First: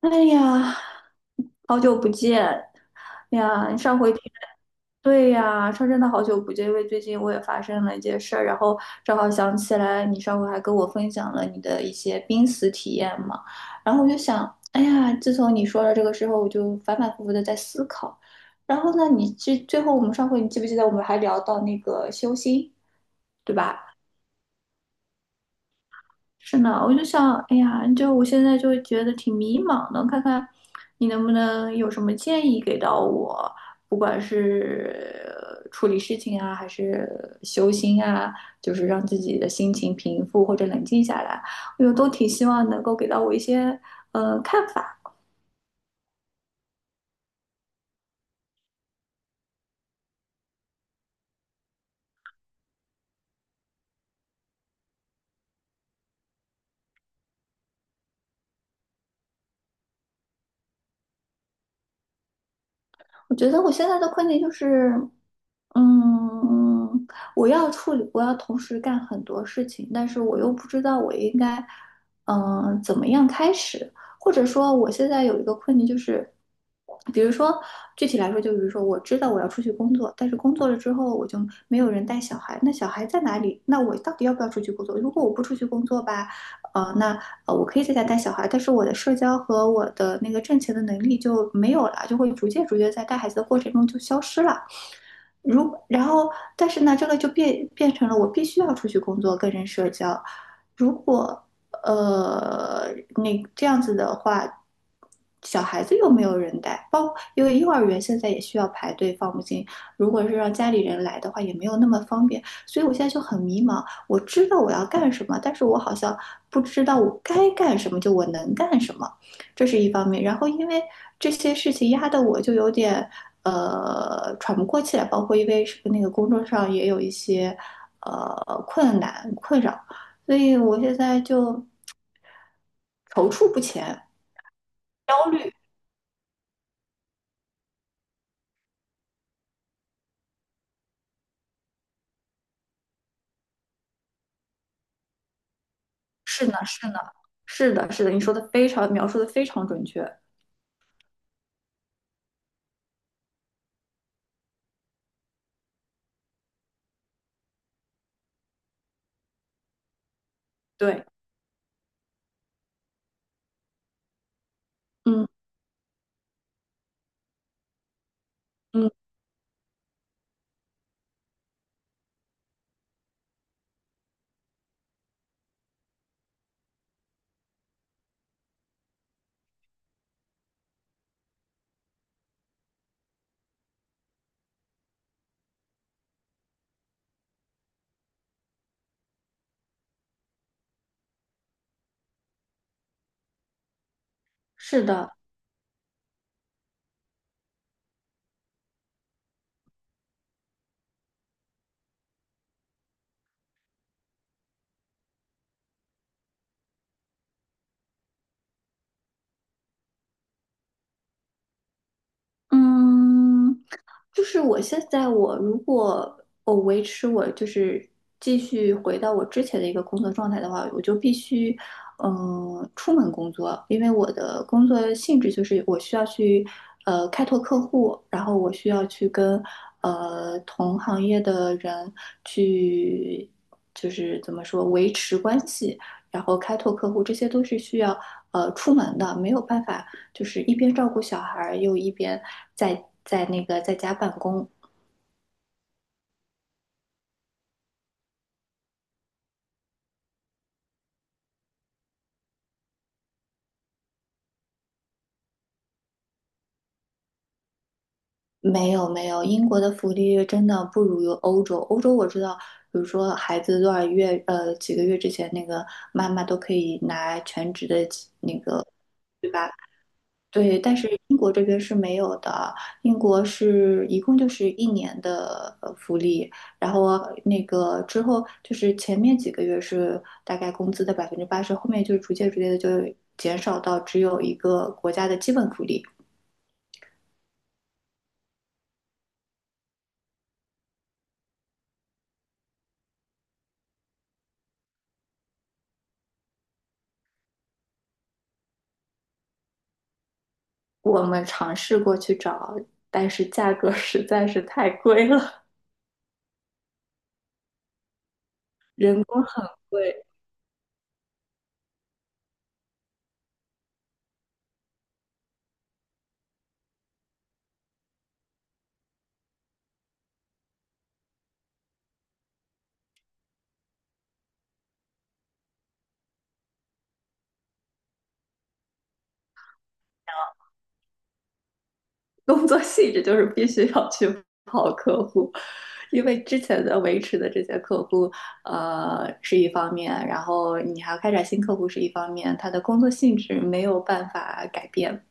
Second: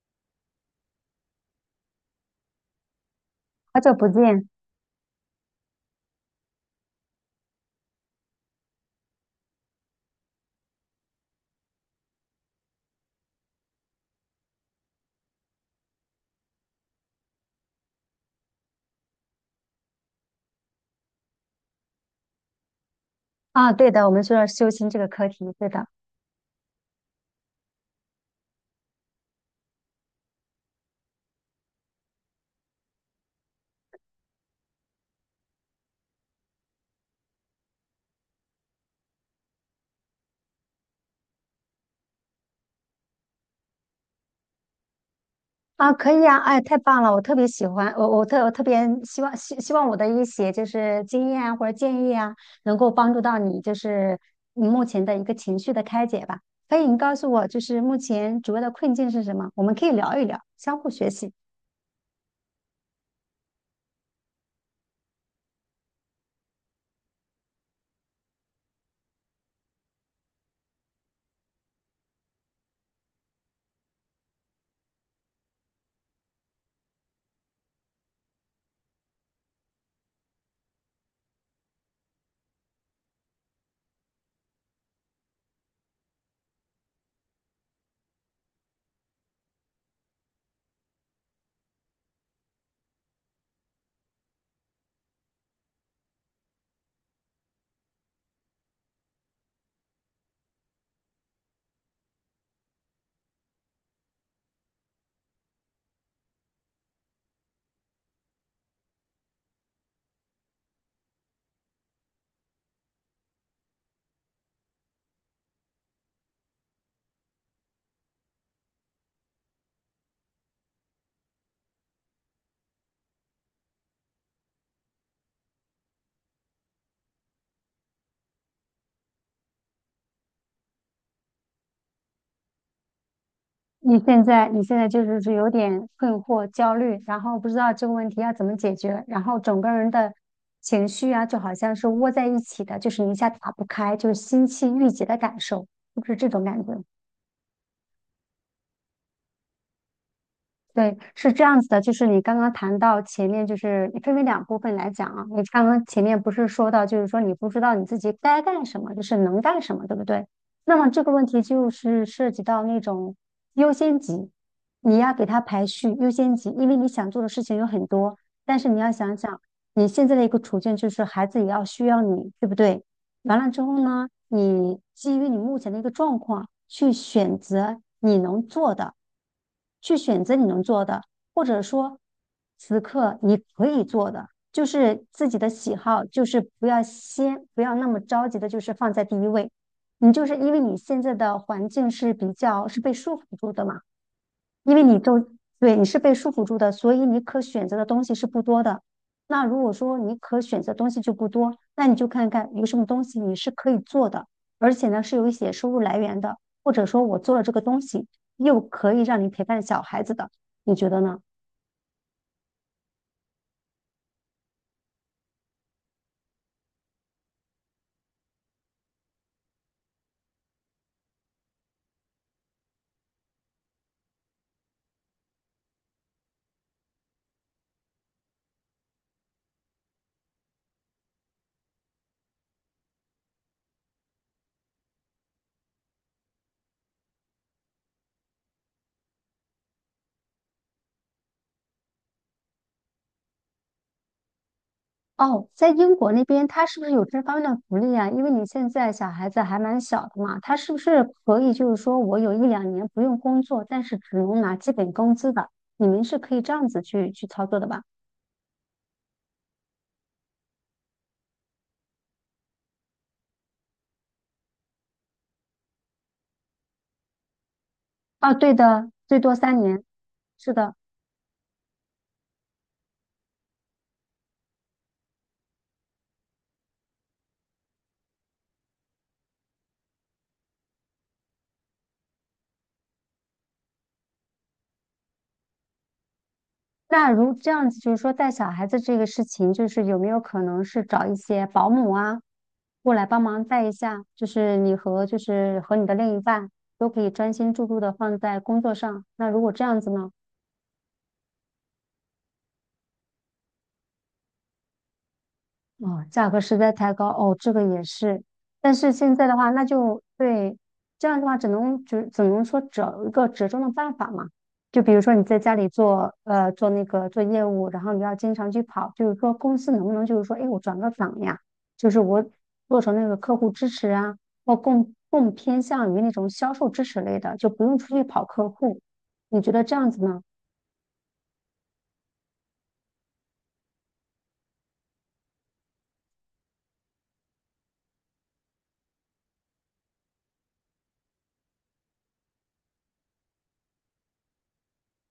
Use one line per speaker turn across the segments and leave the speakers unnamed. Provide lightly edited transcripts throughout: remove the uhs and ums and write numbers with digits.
哎呀，好久不见。哎呀！
好久
上
不
回听
见
对呀，说真的好久不见，因为最近我也发生了一件事儿，然后正好想起来，你上回还跟我分享了你的一些濒死体验嘛，然后我就想，哎呀，自从你说了这个之后，我就反反复复的在思考。然后呢，你最最后我们上回你记不记得我们还聊到那个修心，对
啊！对
吧？
的，我们说修心这个课题，对的。
是呢，我就想，哎呀，就我现在就觉得挺迷茫的，看看你能不能有什么建议给到我，不管是处理事情啊，还是修心啊，就是让自己的心情平复或者冷静下来，我都挺希望能够给到我一些看法。
啊，可以啊，哎，太棒了，我特别喜欢，我特别希望我的一些就是经验啊或者建议啊，能够帮助到你，就是你目前的一个情绪的开解吧。可以，你告诉我，就是目前主要的困境是什么？我们可以聊一聊，相互学习。
我觉得我现在的困境就是，嗯，我要处理，我要同时干很多事情，但是我又不知道我应该，怎么样开始，或者说我现在有一个困境就是，比如说具体来说，就比如说我知道我要出去工作，但是工作了之后我就没有人带小孩，那小孩在哪里？那我到底要不要出去工作？如果我不出去工作吧，那我可以在家带小孩，但是我的社交和我的那个挣钱的能力就没有了，就会逐渐逐渐在带孩子的过程中就消失了。如然后，但是呢，这个就变成了我必须要出去工作跟人社交。如果呃那这样子的话，小孩子又没有人带，包括因为幼儿园现在也需要排队放不进，如果是让家里人来的话，也没有那么方便。所以我现在就很迷茫，我知道我要干什么，但是我好像不知道我该干什么，就我能干什么。这是一方面。然后因为这些事情压得我就有点喘不过气来，包括因为是那个工作上也有一些呃困难困扰，所以我现在就踌躇不
你
前，
现在你现在就是
焦
是有
虑。
点困惑、焦虑，然后不知道这个问题要怎么解决，然后整个人的情绪啊，就好像是窝在一起的，就是你一下打不开，就是心气郁结的感受，是不是这种
是呢，
感觉。
是呢，是的，是的，你说的非常描述的非常准确。
对，是这样子的，就是你刚刚谈到前面，就是分为两部分来讲啊。你刚刚前面不是说到，就是说你不知道你自己该干什么，就是能干什么，对不对？那么这
对，
个问题就是涉及到那种优先级，你要给
嗯
他排序优先级，因为你想做的事情有很多，但是你
嗯，
要想想你现在的一个处境，就是孩子也要需要你，对不对？完了之后呢，你基于你目前的一个状况去选择你能做的，去选择你能做的，或者说此刻你可以做的，就是自己的喜好，就是不要先不要那么着急的，就是放在第一位。你就是因为你现在的环境是比较是被束缚住的嘛。因为
是
你
的，
都，对，你是被束缚住的，所以你可选择的东西是不多的。那如果说你可选择东西就不多，那你就看看有什么东西你是可以做的，而且呢是有一些收入来源的，或者说我做了这个东西又可以让你陪伴小孩子的，你觉得呢？
嗯。就是我现在我如果我维持我就是继续回到我之前的一个工作状态的话，我就必须嗯、出门工作，因为我的工作性质就是我需要去开拓客户，然后我需要去跟同行业的人去就是怎么说维持关系，然后开拓客户，这些都是需要出门的，没有办法。就是一边照顾小孩又一边在那个在家办公。
哦，在英国那边，他是不是有这方面的福利啊？因为你现在小孩子还蛮小的嘛，他是不是可以就是说我有一两年不用工作，但是只能拿基本工资的？你们是可以这样子去操作的吧？
没有没有，英国的福利真的不如欧洲。欧洲我知道，比如说孩子多少月，几个月之前，那个妈妈都可以拿全职的
啊，
那
对
个，
的，最
对
多
吧？
三年。是
对，
的，
但是英国这边是没有的。英国是一共就是一年的福利，然后那个之后就是前面几个月是大概工资的80%，后面就逐渐逐渐的就减少到只有一个国家的基本福利。
那如这样子，就是说带小孩子这个事情，就是有没有可能是找一些保姆啊，过来帮忙带一下？就是你和就是和你的另一半都可以专心致志的放在工作上。那如果这样子呢？
我们尝试过去找，但是价格实在是太贵了。
哦，价格实在太高哦，这个也是。但是现在的话，那就 对，这样的话只能说找一个折中的办法嘛。就比如说你在家里做做那个做业务，然后你要经常去跑，就是说公司能不能就是说，哎，我转个岗呀，就是我做成那个客户支持啊，或更偏向于那种销售支持类的，就不用出去跑客户。你觉得这样子呢？
工作性质就是必须要去跑客户，因为之前的维持的这些客户，是一方面，然后你还要开展新客户是一方面，他的工作性质没有办法改变。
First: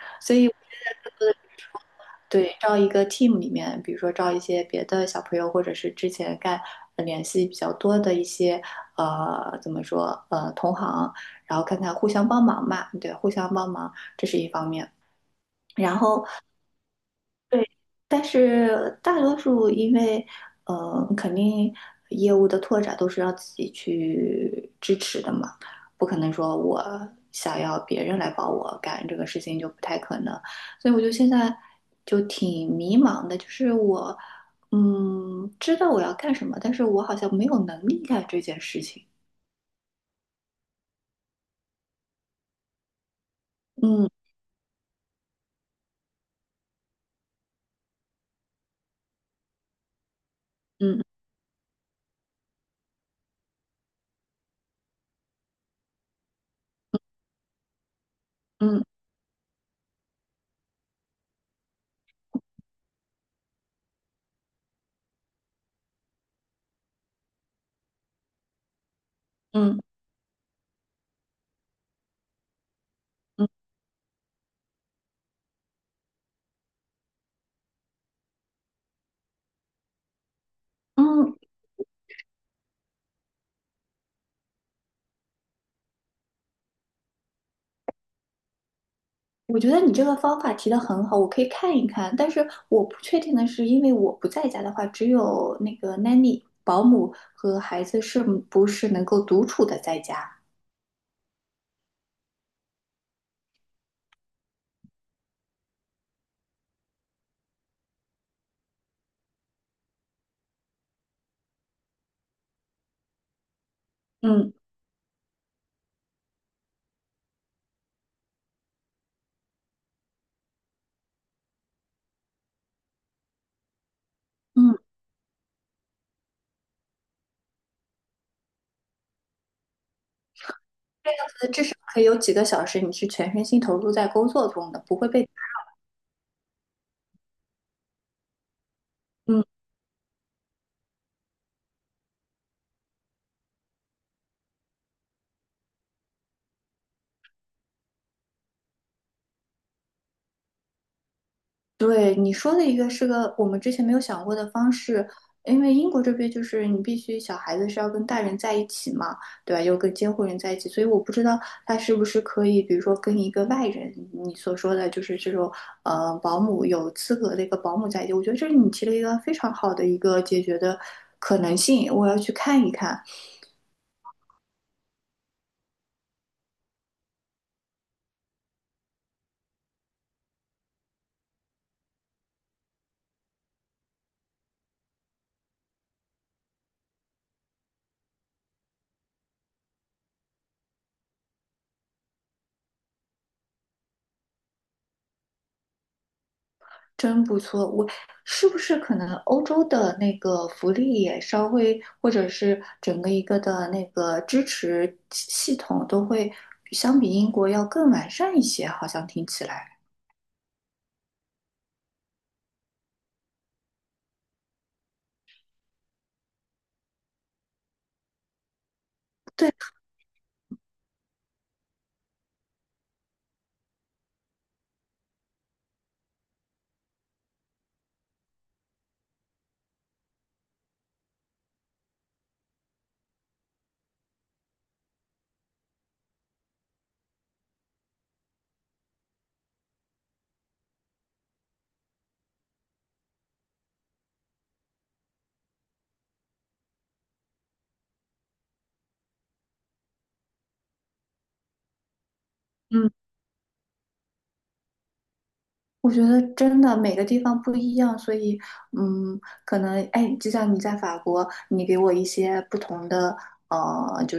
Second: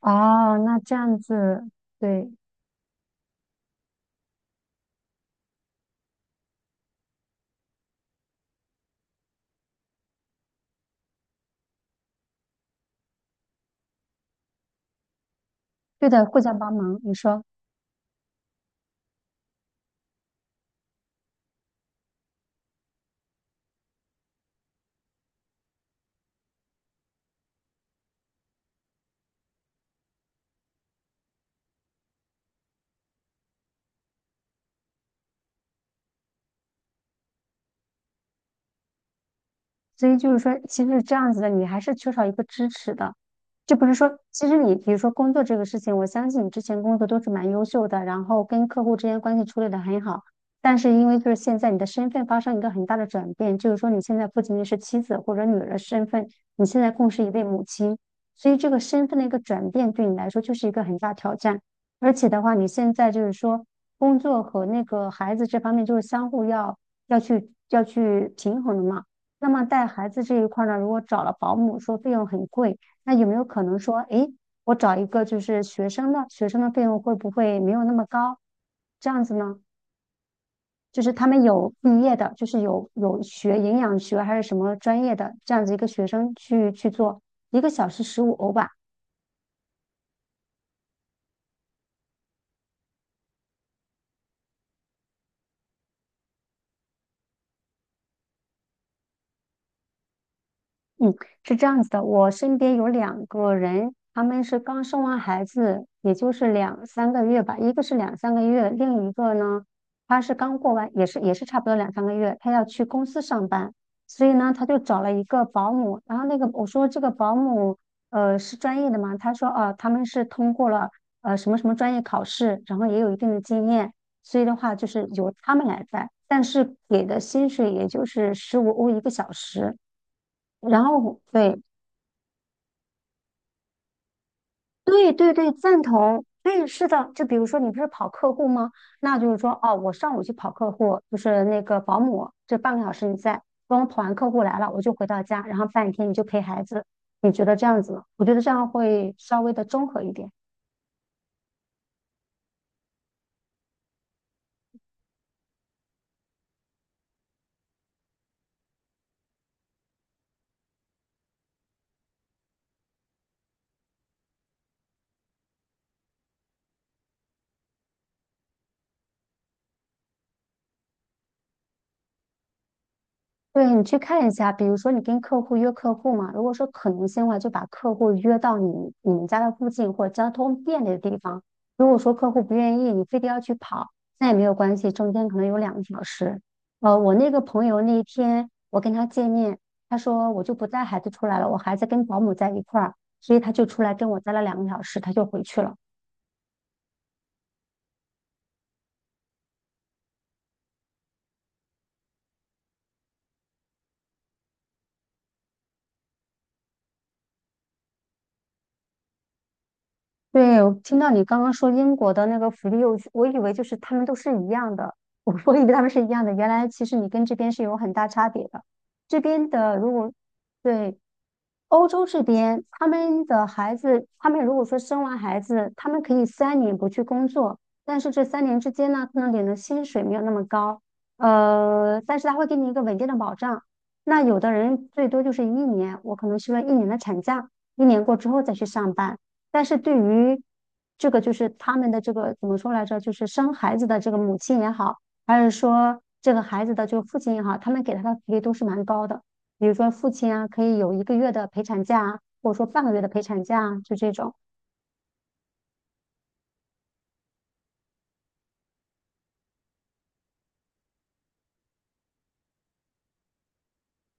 哦，那这样子，对，
对，招一个 team 里面，比如说招一些别的小朋友，或者是之前干联系比较多的一些怎么说同行，然后看看互相帮忙嘛，对，互相帮忙这是一方面。然
对的，
后
互相帮忙。你说。
对，但是大多数因为，肯定业务的拓展都是要自己去支持的嘛，不可能说我想要别人来帮我干这个事情就不太可能，所以我就现在就挺迷茫的，就是我，嗯，知道我要干什么，但是我好像没有能力干这件事情。
所以就是说，其实这样子的你还是缺少一个支持的，就不是
嗯
说，其实你比如说工作这个事情，我相信你之前工作都是蛮优秀的，然后跟客户之间关系处理的很好，但是
嗯
因为就是现在你的身份发生一个很大的转变，就是说你现在不仅仅是妻子或者女儿的身份，你现在更是一位母亲，所以这个
嗯
身份的一个转变对你来说就是一个很大挑战，而且的话，你现在就是说工作和那个孩子这方面就是相互要去平衡的嘛。那么
嗯
带孩子这一块儿呢，如果找了保姆，说费用很贵，那有没有
嗯
可能说，诶，我找一个就是学生的，学生的费用会不会没有那么高？这样子呢，就是他
嗯
们有毕业的，就是有学营养学还是什么专业的这样子一个学生去做，1个小时15欧吧，
我觉得你这个方法提的很好，我可以看一看。但是我不确定的是，因为我不在家的话，只有那个 nanny 保姆和孩子是不是能够独处的在家？
是这样子的，我身边有2个人，他们是刚生完孩子，也就是两三个月吧，一个是两三个月，另一个呢，他是刚过完，也是差不多两三个月，他要去公司上班，所以呢，
嗯
他就找了一个保姆，然后那个我说这个保姆，是专业的嘛？他说哦、啊他们是通过了什么什么专业考试，然后也有一定的经验，所以的话
嗯，
就是由他们来带，但是给的薪水也就是15欧1个小时。然后对，
至少可以有几个小时，你是全身心投入在工作中的，不会
对
被。
对对，赞同。对，是的，就比如说你不是跑客户吗？那就是
嗯。
说，哦，我上午去跑客户，就是那个保姆，这半个小时你在，等我跑完客户来了，我就回到家，然后半天你就陪孩子。你觉得这样子吗？我觉得这样会稍微的综合一点。
对，你说的一个是个我们之前没有想过的方式，因为英国这边就是你必须小孩子是要跟大人在一起嘛，对吧？又跟监护人在一起，所以我不知道他是不是可以，比如说跟一个外人，你所说的就是这种保姆有资格的一个保姆在一起，我觉得这是你提了一个非常好的一个解决的可能性，我要去看一看。
对，你去看一下，比如说你跟客户约客户嘛，如果说可能性的话，就把客户约到你们家的附近或者交通便利的地方。如果说客户不愿意，你非得要去跑，那也没有关系，中间可能有两个小时。我那个朋友那一天我跟他见面，他说我就不带孩子出来了，我孩子跟保姆在一块儿，所以他就出来跟我待了两个小时，他就回去了。
真不错，我是不是可能欧洲的那个福利也稍微，或者是整个一个的那个支持系统都会相比英国要更完善一些？好像听起来，
对，我听到你刚刚说英国的那个福利幼，我以为就是他们都是一样的，我以为他们是一样的，原来其实你跟这边是有很大差别的。这边
对，
的如果对，欧洲这边，他们的孩子，他们如果说生完孩子，他们可以3年不去工作，但是这3年之间呢，可能领的薪水没有那么高，但是他会给你一个稳定的保障。那有的人最多就是一年，我可能休了1年的产假，1年过之后再去上班。但是对于这个，就是他们的这个怎么说来着？就是生孩子的这个母亲也好，还是说这个孩子的就父亲也好，他们给他的福利都是蛮高的。比如说父亲啊，可以有1个月的陪产假啊或者说半
嗯，
个月的陪产假啊就这种
我觉得真的每个地方不一样，所以嗯，可能哎，就像你在法国，你给我一些不同的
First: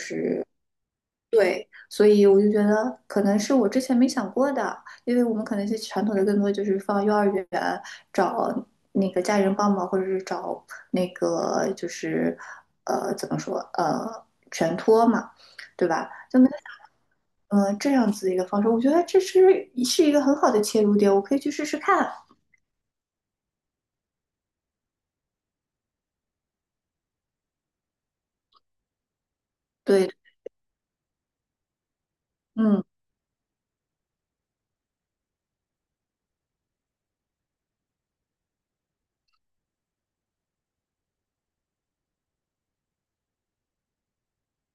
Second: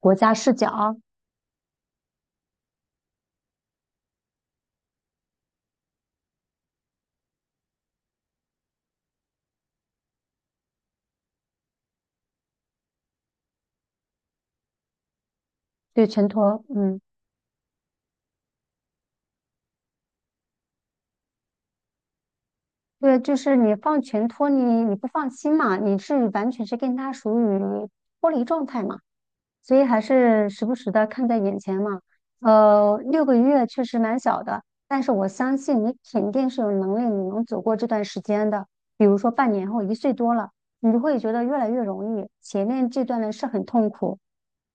国家视角啊。
对，所以我就觉得可能是我之前没想过的，因为我们可能是传统的更多就是放幼儿园找那个家人帮忙，或者是找那个就是怎么说全托嘛，对
对，
吧？
全
那么
托，嗯，
这样子的一个方式，我觉得这是一个很好的切入点，我可以去试试看。
对，就是你放全托你不放心嘛，你是完全是跟他属于脱离状态嘛。所以还
对，
是时不时的看在眼前嘛。
嗯，
6个月确实蛮小的，但是我相信你肯定是有能力，你能走过这段时间的。比如说半年后1岁多了，你就会觉得越来越容易，前面这段呢是很痛苦。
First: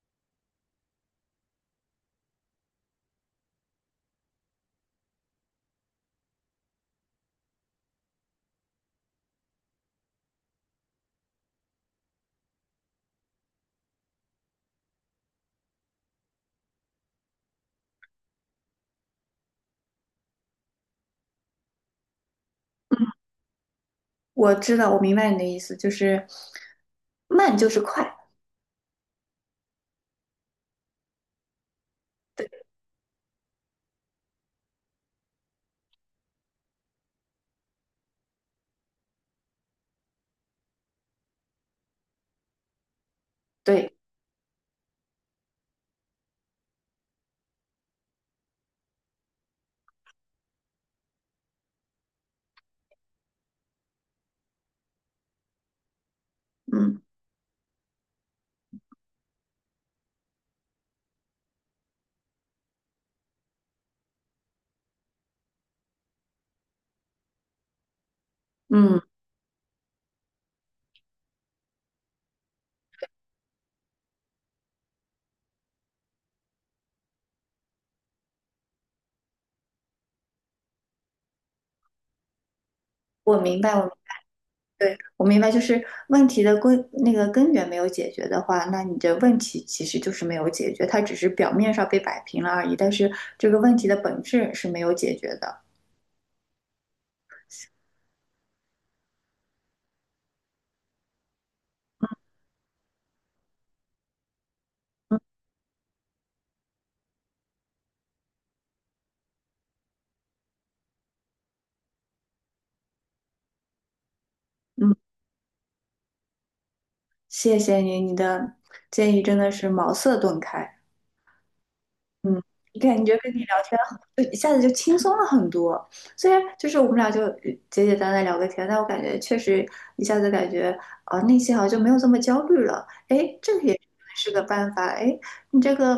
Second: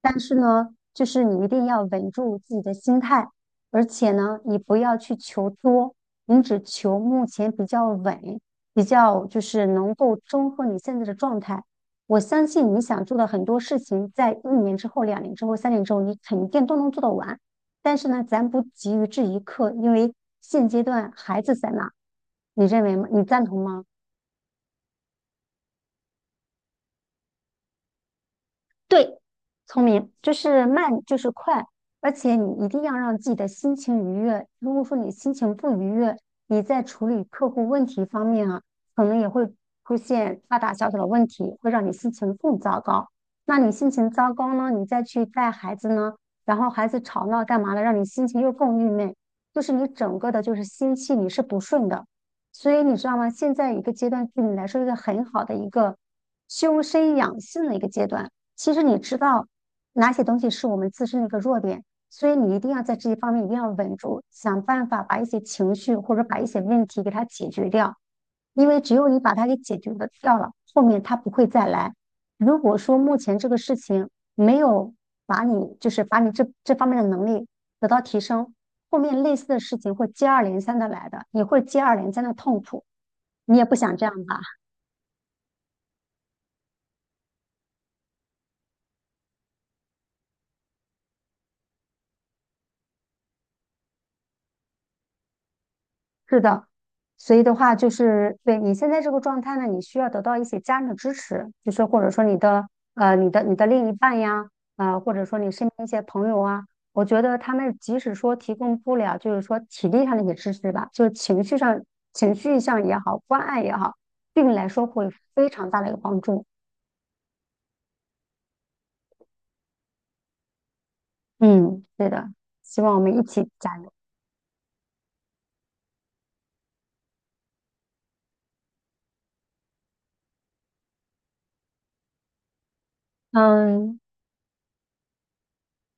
但是呢，就是你一定要稳住自己的心态，而且呢，你不要去求多，你只求目前比较稳，比较就是能够中和你现在的状态。我相信你想做的很多事情，在1年之后、2年之后、3年之后，你肯定都能做得完。但是呢，咱不急于这一刻，因为现阶段孩子在那，你认为吗？你赞同吗？
我知道，我明白你的意思，就是慢就是快。
对，聪明就是慢，就是快，而且
对，
你一定要让自己的心情愉悦。如果说你心情不愉悦，你在处理客户问题方面啊，可能也会出现大大小小的问题，会让你心情更糟糕。那你心
对，
情糟糕呢，你再去带孩子呢，然后孩子吵闹干嘛的，让你心情又更郁闷，就是你整个的就是心气你是不顺的。所以你知道吗？现在一个阶段对你来说，一个很好的一个修
嗯
身养性的一个阶段。其实你知道哪些东西是我们自身的一个弱点，所以你一定要在这些方面一定要稳住，想办法把一些情绪或者把一些问题给它解决掉，因为只
嗯，
有你把它给解决的掉了，后面它不会再来。如果说目前这个事情没有把你就是把你这方面的能力得到提升，后面类似的事情会接二连三的来的，你会接二连三的痛苦，
我
你
明
也
白，
不
我
想这样吧？
对，我明白，就是问题的根那个根源没有解决的话，那你的问题其实就是没有解决，它只是表面上被摆平了而已，但是这个问题的本质是没有解决的。
是的，所以的话就是对你现在这个状态呢，你需要得到一些家人的支持，就是或者说你的你的另一半呀，啊、或
嗯，
者说你身边一些朋友啊，我觉得他们即使说提供不了，就是说体力上的一些支持吧，就是情绪上也好，关爱也好，对你来说
嗯
会非常大的一个帮助。
谢谢你，你的建议真的是茅塞顿开。
嗯，对的，
嗯，
希望我
感
们
觉
一
跟你
起
聊
加
天
油。
很，就一下子就轻松了很多。虽然就是我们俩就简简单单聊个天，但我感觉确实一下子感觉内心好像就没有这么焦虑了。哎，这个也
嗯，
是个办法。哎，你这个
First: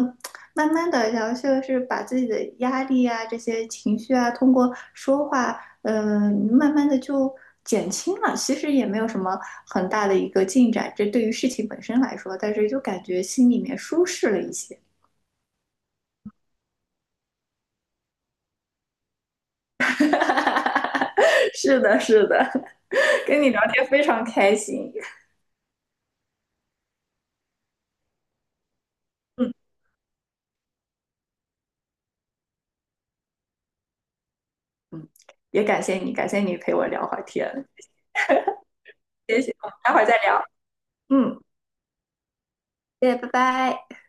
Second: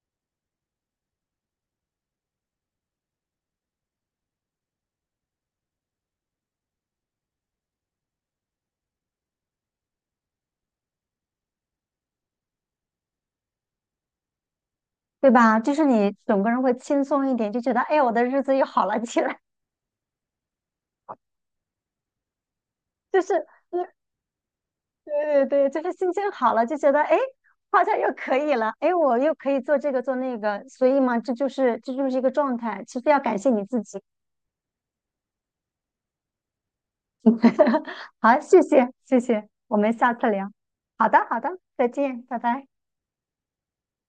慢慢的，然后就是把自己的压力啊、这些情绪啊，通过说话，你慢慢的就减轻了。其实也没有什么很大的一个进展，这对于事情本身来说，但是就感觉心里面舒适了一些。
对吧？就是你整个人会轻松一点，就觉得哎，我的日子又好了起来。
是的，是的，
就
跟
是，
你聊天非常开心。
对对对，就是心情好了，就觉得哎，诶，好像又可以了，哎，我又可
嗯
以做这个做那个，所以嘛，这就是一个状态。其实要感谢你自己。
嗯，也感谢你，感谢你陪我聊会儿天。
好，谢谢，谢
谢
谢，
谢，我们
我们
待会儿
下
再
次
聊。
聊。好的，好
嗯，
的，再见，拜拜。
谢谢，拜拜。